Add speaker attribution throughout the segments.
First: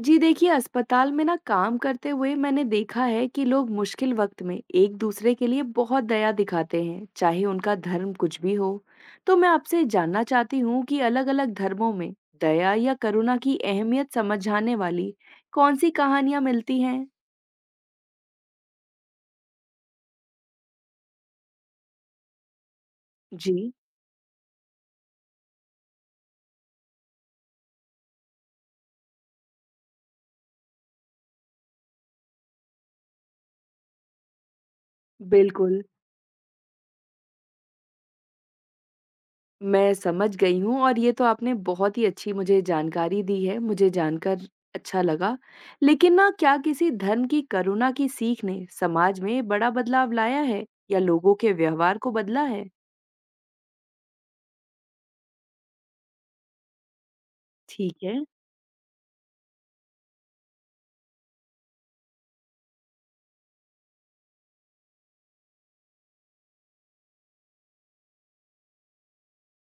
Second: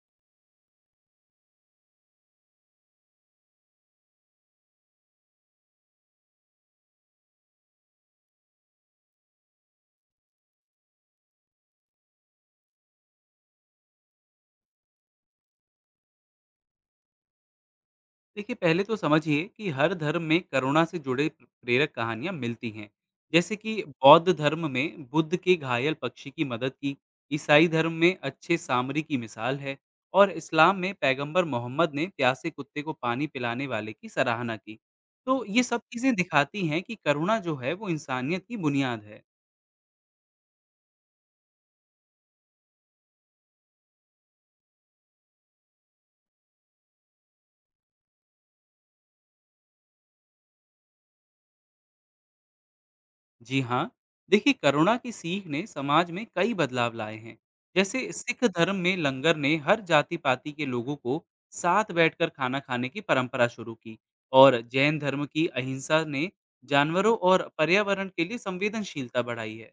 Speaker 1: जी देखिए, अस्पताल में ना काम करते हुए मैंने देखा है कि लोग मुश्किल वक्त में एक दूसरे के लिए बहुत दया दिखाते हैं, चाहे उनका धर्म कुछ भी हो। तो मैं आपसे जानना चाहती हूँ कि अलग-अलग धर्मों में दया या करुणा की अहमियत समझाने वाली कौन सी कहानियाँ मिलती हैं?
Speaker 2: देखिए पहले तो समझिए कि हर धर्म में करुणा से जुड़े प्रेरक कहानियां मिलती हैं। जैसे
Speaker 1: जी,
Speaker 2: कि बौद्ध धर्म में बुद्ध के घायल पक्षी की मदद की, ईसाई धर्म में अच्छे सामरी की मिसाल है, और इस्लाम में पैगंबर मोहम्मद ने प्यासे कुत्ते को पानी पिलाने वाले की सराहना की। तो ये सब
Speaker 1: बिल्कुल।
Speaker 2: चीजें दिखाती हैं कि करुणा जो है वो इंसानियत की बुनियाद है।
Speaker 1: मैं समझ गई हूँ और ये तो आपने बहुत ही अच्छी मुझे जानकारी दी है, मुझे जानकर अच्छा लगा। लेकिन ना क्या किसी धर्म की करुणा की सीख ने समाज में बड़ा बदलाव लाया है या लोगों के व्यवहार को बदला है?
Speaker 2: जी हाँ, देखिए करुणा की सीख ने समाज में कई बदलाव लाए हैं। जैसे
Speaker 1: ठीक है,
Speaker 2: सिख धर्म में लंगर ने हर जाति-पाति के लोगों को साथ बैठकर खाना खाने की परंपरा शुरू की, और जैन धर्म की अहिंसा ने जानवरों और पर्यावरण के लिए संवेदनशीलता बढ़ाई है।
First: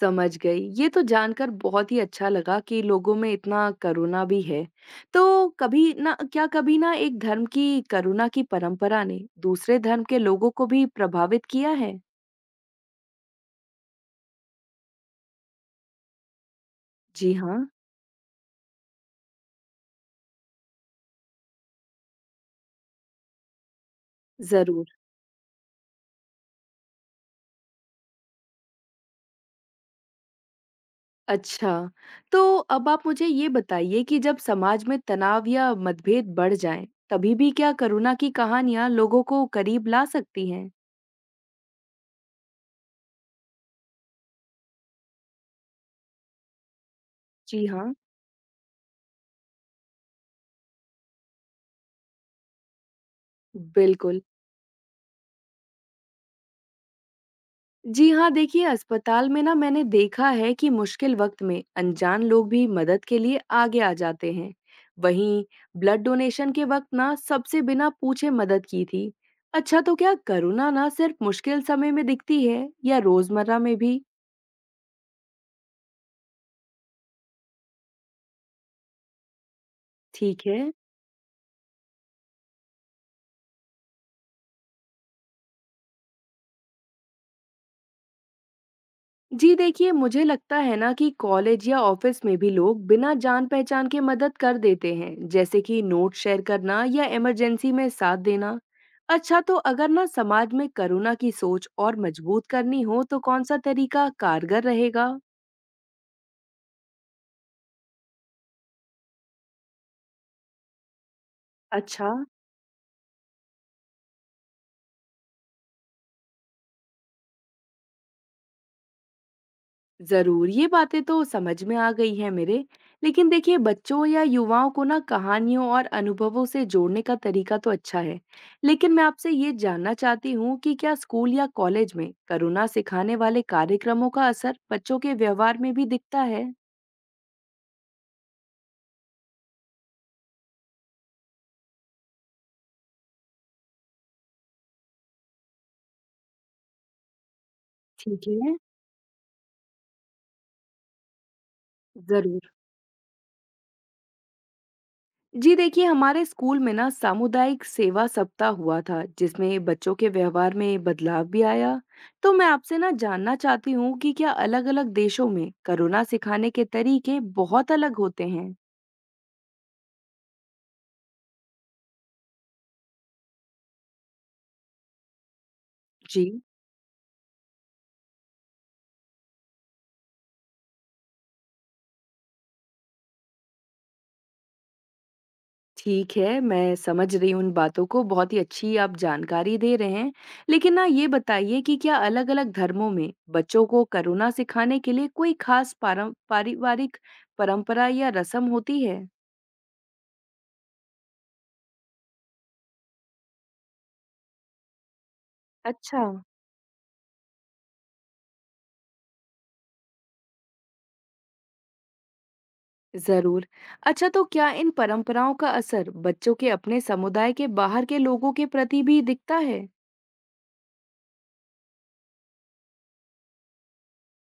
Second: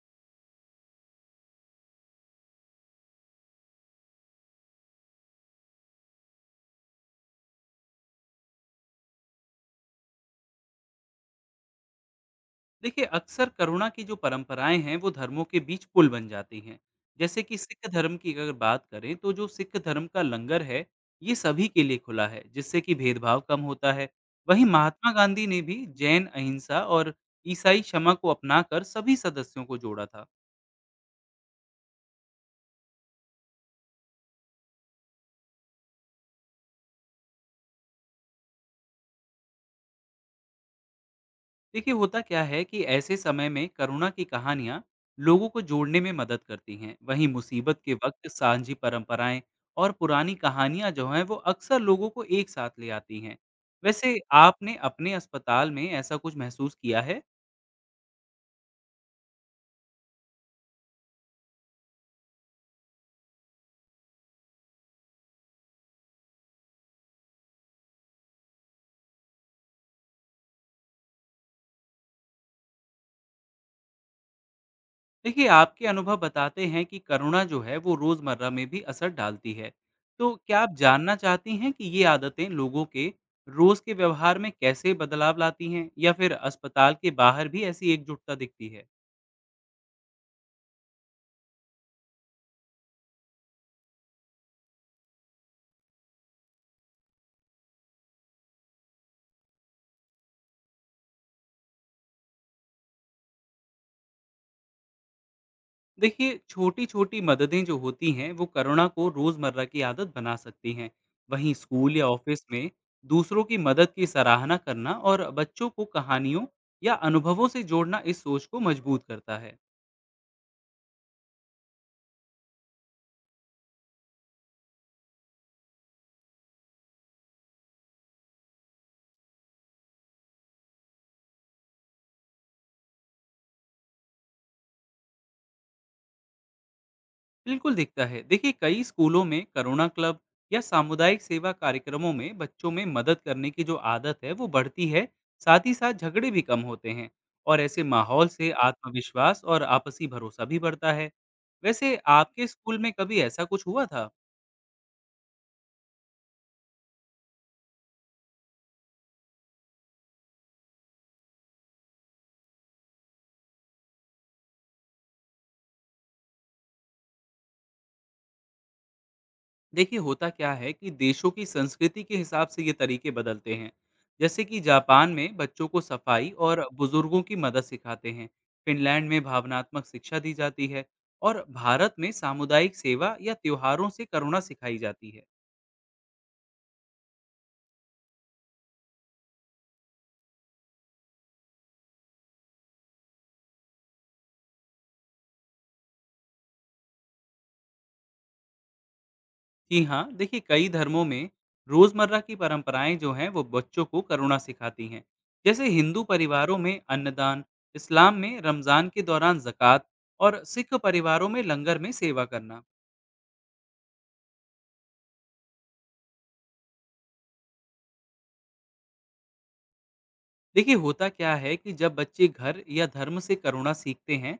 Speaker 1: समझ गई। ये तो जानकर बहुत ही अच्छा लगा कि लोगों में इतना करुणा भी है। तो कभी ना क्या कभी ना एक धर्म की करुणा की परंपरा ने दूसरे धर्म के लोगों को भी प्रभावित किया है?
Speaker 2: देखिए अक्सर करुणा की जो परंपराएं हैं वो धर्मों के बीच पुल बन जाती हैं।
Speaker 1: जी
Speaker 2: जैसे कि
Speaker 1: हाँ,
Speaker 2: सिख धर्म की अगर बात करें तो जो सिख धर्म का लंगर है ये सभी के लिए खुला है, जिससे कि भेदभाव कम होता है। वहीं
Speaker 1: जरूर।
Speaker 2: महात्मा गांधी ने भी जैन अहिंसा और ईसाई क्षमा को अपनाकर सभी सदस्यों को जोड़ा था।
Speaker 1: अच्छा, तो अब आप मुझे ये बताइए कि जब समाज में तनाव या मतभेद बढ़ जाएँ, तभी भी क्या करुणा की कहानियाँ लोगों को करीब ला सकती हैं?
Speaker 2: देखिए होता क्या है कि ऐसे समय में करुणा की कहानियाँ लोगों को जोड़ने में मदद करती हैं। वहीं
Speaker 1: जी
Speaker 2: मुसीबत
Speaker 1: हाँ,
Speaker 2: के वक्त सांझी परंपराएं और पुरानी कहानियाँ जो हैं वो अक्सर लोगों को एक साथ ले आती हैं। वैसे
Speaker 1: बिल्कुल।
Speaker 2: आपने अपने अस्पताल में ऐसा कुछ महसूस किया है?
Speaker 1: जी हाँ, देखिए अस्पताल में ना मैंने देखा है कि मुश्किल वक्त में अनजान लोग भी मदद के लिए आगे आ जाते हैं। वहीं ब्लड डोनेशन के वक्त ना सबसे बिना पूछे मदद की थी। अच्छा, तो क्या करुणा ना सिर्फ मुश्किल समय में दिखती है या रोजमर्रा में भी?
Speaker 2: देखिए आपके अनुभव बताते हैं कि करुणा जो है वो रोज़मर्रा में भी असर डालती है। तो
Speaker 1: ठीक
Speaker 2: क्या
Speaker 1: है।
Speaker 2: आप जानना चाहती हैं कि ये आदतें लोगों के रोज़ के व्यवहार में कैसे बदलाव लाती हैं, या फिर अस्पताल के बाहर भी ऐसी एकजुटता दिखती है?
Speaker 1: जी देखिए मुझे लगता है ना कि कॉलेज या ऑफिस में भी लोग बिना जान पहचान के मदद कर देते हैं, जैसे कि नोट शेयर करना या इमरजेंसी में साथ देना। अच्छा, तो अगर ना समाज में करुणा की सोच और मजबूत करनी हो तो कौन सा तरीका कारगर रहेगा?
Speaker 2: देखिए छोटी-छोटी मददें जो होती हैं वो करुणा को रोज़मर्रा की आदत बना सकती हैं। वहीं स्कूल या
Speaker 1: अच्छा,
Speaker 2: ऑफिस में दूसरों की मदद की सराहना करना और बच्चों को कहानियों या अनुभवों से जोड़ना इस सोच को मजबूत करता है।
Speaker 1: जरूर, ये बातें तो समझ में आ गई हैं मेरे। लेकिन देखिए बच्चों या युवाओं को ना कहानियों और अनुभवों से जोड़ने का तरीका तो अच्छा है, लेकिन मैं आपसे ये जानना चाहती हूँ कि क्या स्कूल या कॉलेज में करुणा सिखाने वाले कार्यक्रमों का असर बच्चों के व्यवहार में भी दिखता है?
Speaker 2: बिल्कुल दिखता है। देखिए कई स्कूलों में करुणा क्लब या सामुदायिक सेवा कार्यक्रमों में बच्चों में मदद करने की जो आदत है वो बढ़ती है। साथ ही साथ झगड़े भी कम होते हैं, और ऐसे माहौल
Speaker 1: ठीक
Speaker 2: से
Speaker 1: है,
Speaker 2: आत्मविश्वास और आपसी भरोसा भी बढ़ता है। वैसे आपके
Speaker 1: जरूर।
Speaker 2: स्कूल में कभी ऐसा कुछ हुआ था?
Speaker 1: जी देखिए हमारे स्कूल में ना सामुदायिक सेवा सप्ताह हुआ था जिसमें बच्चों के व्यवहार में बदलाव भी आया। तो मैं आपसे ना जानना चाहती हूँ कि क्या अलग-अलग देशों में करुणा सिखाने के तरीके बहुत अलग होते हैं?
Speaker 2: देखिए होता क्या है कि देशों की संस्कृति के हिसाब से ये तरीके बदलते हैं। जैसे कि जापान में बच्चों को
Speaker 1: जी,
Speaker 2: सफाई और बुजुर्गों की मदद सिखाते हैं, फिनलैंड में भावनात्मक शिक्षा दी जाती है, और भारत में सामुदायिक सेवा या त्योहारों से करुणा सिखाई जाती है।
Speaker 1: ठीक है। मैं समझ रही हूँ उन बातों को, बहुत ही अच्छी आप जानकारी दे रहे हैं। लेकिन ना ये बताइए कि क्या अलग-अलग धर्मों में बच्चों को करुणा सिखाने के लिए कोई खास पारं पारिवारिक परंपरा या रस्म होती है?
Speaker 2: जी हाँ, देखिए कई धर्मों में रोजमर्रा की परंपराएं जो हैं वो बच्चों को करुणा सिखाती हैं। जैसे हिंदू
Speaker 1: अच्छा,
Speaker 2: परिवारों में अन्नदान, इस्लाम में रमजान के दौरान जक़ात, और सिख परिवारों में लंगर में सेवा करना।
Speaker 1: जरूर। अच्छा, तो क्या इन परंपराओं का असर बच्चों के अपने समुदाय के बाहर के लोगों के प्रति भी दिखता है?
Speaker 2: देखिए होता क्या है कि जब बच्चे घर या धर्म से करुणा सीखते हैं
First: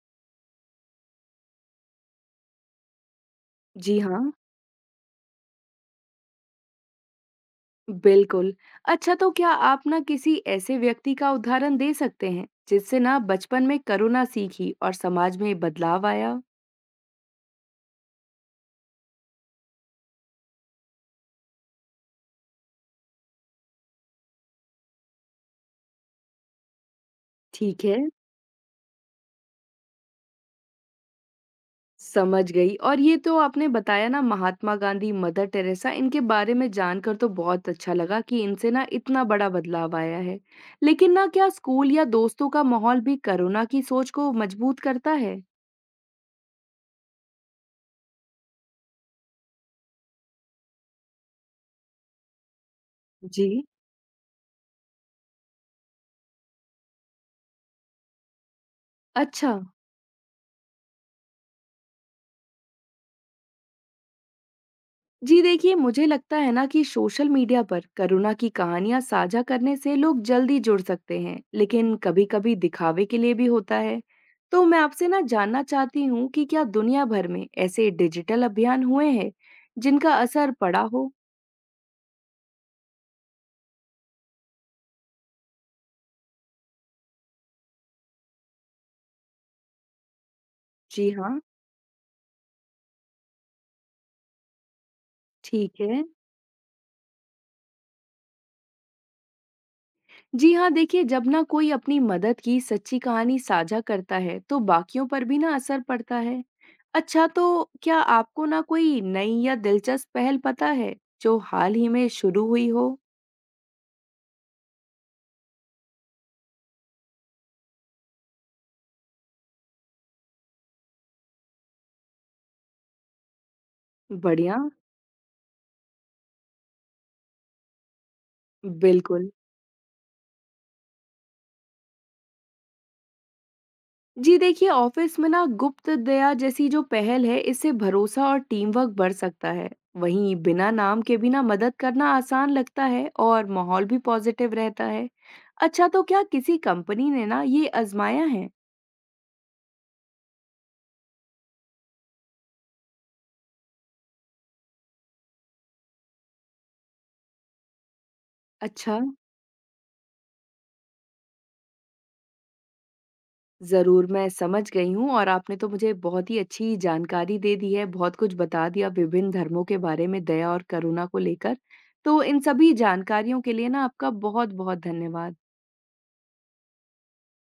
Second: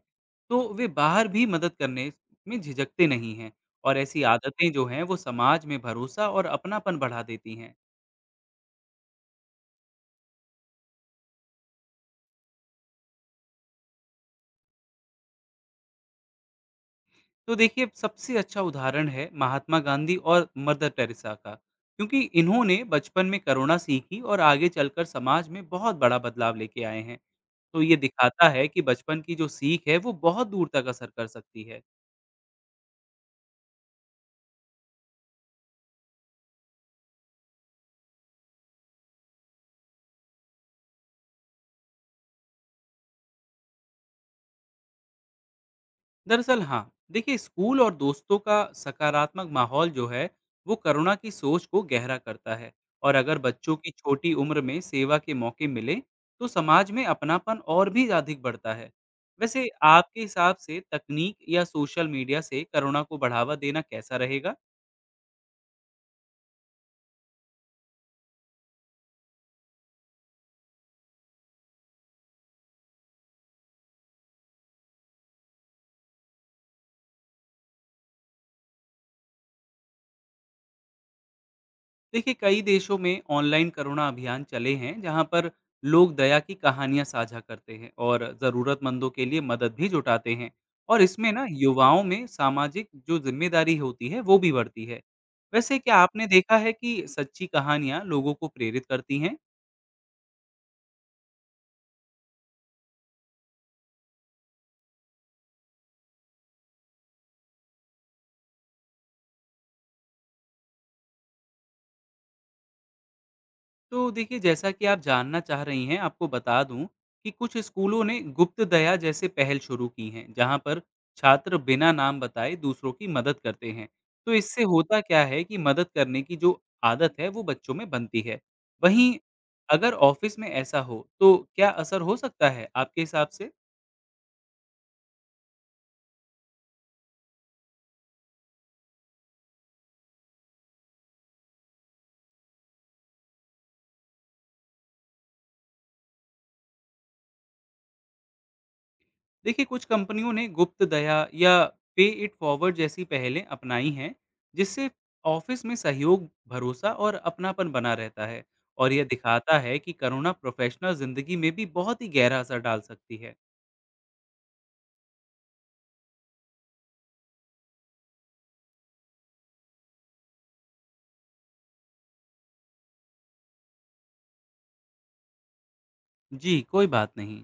Speaker 2: तो वे बाहर भी मदद करने में झिझकते नहीं हैं। और
Speaker 1: जी
Speaker 2: ऐसी
Speaker 1: हाँ,
Speaker 2: आदतें जो हैं वो समाज में भरोसा और अपनापन बढ़ा देती हैं।
Speaker 1: बिल्कुल। अच्छा, तो क्या आप ना किसी ऐसे व्यक्ति का उदाहरण दे सकते हैं जिससे ना बचपन में करुणा सीखी और समाज में बदलाव आया?
Speaker 2: तो देखिए सबसे अच्छा उदाहरण है महात्मा गांधी और मदर टेरेसा का, क्योंकि इन्होंने बचपन में करुणा सीखी और आगे चलकर समाज में बहुत बड़ा बदलाव लेके आए हैं। तो
Speaker 1: ठीक
Speaker 2: ये
Speaker 1: है,
Speaker 2: दिखाता है कि बचपन की जो सीख है वो बहुत दूर तक असर कर सकती है।
Speaker 1: समझ गई। और ये तो आपने बताया ना, महात्मा गांधी, मदर टेरेसा, इनके बारे में जानकर तो बहुत अच्छा लगा कि इनसे ना इतना बड़ा बदलाव आया है। लेकिन ना क्या स्कूल या दोस्तों का माहौल भी कोरोना की सोच को मजबूत करता है?
Speaker 2: दरअसल हाँ, देखिए स्कूल और दोस्तों का सकारात्मक माहौल जो है वो करुणा की सोच को गहरा करता है। और अगर
Speaker 1: जी,
Speaker 2: बच्चों की छोटी उम्र में सेवा के मौके मिले तो समाज में अपनापन और भी अधिक बढ़ता है।
Speaker 1: अच्छा।
Speaker 2: वैसे आपके हिसाब से तकनीक या सोशल मीडिया से करुणा को बढ़ावा देना कैसा रहेगा?
Speaker 1: जी देखिए मुझे लगता है ना कि सोशल मीडिया पर करुणा की कहानियां साझा करने से लोग जल्दी जुड़ सकते हैं, लेकिन कभी-कभी दिखावे के लिए भी होता है। तो मैं आपसे ना जानना चाहती हूँ कि क्या दुनिया भर में ऐसे डिजिटल अभियान हुए हैं जिनका असर पड़ा हो?
Speaker 2: देखिए कई देशों में ऑनलाइन करुणा अभियान चले हैं, जहां पर लोग दया की कहानियां साझा करते हैं और ज़रूरतमंदों के लिए मदद भी जुटाते हैं। और
Speaker 1: जी
Speaker 2: इसमें
Speaker 1: हाँ,
Speaker 2: ना युवाओं में सामाजिक जो जिम्मेदारी होती है वो भी बढ़ती है। वैसे
Speaker 1: ठीक
Speaker 2: क्या
Speaker 1: है।
Speaker 2: आपने देखा है कि सच्ची कहानियां लोगों को प्रेरित करती हैं?
Speaker 1: जी हाँ, देखिए जब ना कोई अपनी मदद की सच्ची कहानी साझा करता है तो बाकियों पर भी ना असर पड़ता है। अच्छा, तो क्या आपको ना कोई नई या दिलचस्प पहल पता है जो हाल ही में शुरू हुई हो?
Speaker 2: तो देखिए जैसा कि आप जानना चाह रही हैं, आपको बता दूं कि कुछ स्कूलों ने गुप्त दया जैसे पहल शुरू की हैं, जहां पर छात्र बिना नाम बताए दूसरों की मदद करते हैं। तो
Speaker 1: बढ़िया।
Speaker 2: इससे होता क्या है कि मदद करने की जो आदत है वो बच्चों में बनती है। वहीं
Speaker 1: बिल्कुल।
Speaker 2: अगर ऑफिस में ऐसा हो तो क्या असर हो सकता है आपके हिसाब से?
Speaker 1: जी देखिए ऑफिस में ना गुप्त दया जैसी जो पहल है, इससे भरोसा और टीम वर्क बढ़ सकता है। वहीं बिना नाम के भी ना मदद करना आसान लगता है और माहौल भी पॉजिटिव रहता है। अच्छा, तो क्या किसी कंपनी ने ना ये आजमाया है?
Speaker 2: देखिए कुछ कंपनियों ने गुप्त दया या पे इट फॉरवर्ड जैसी पहलें अपनाई हैं, जिससे ऑफिस में सहयोग, भरोसा और अपनापन बना रहता है। और
Speaker 1: अच्छा,
Speaker 2: यह दिखाता है कि करुणा प्रोफेशनल जिंदगी में भी बहुत ही गहरा असर डाल सकती है।
Speaker 1: ज़रूर, मैं समझ गई हूँ और आपने तो मुझे बहुत ही अच्छी जानकारी दे दी है, बहुत कुछ बता दिया विभिन्न धर्मों के बारे में दया और करुणा को लेकर। तो इन सभी जानकारियों के लिए ना आपका बहुत-बहुत धन्यवाद।
Speaker 2: जी कोई बात नहीं।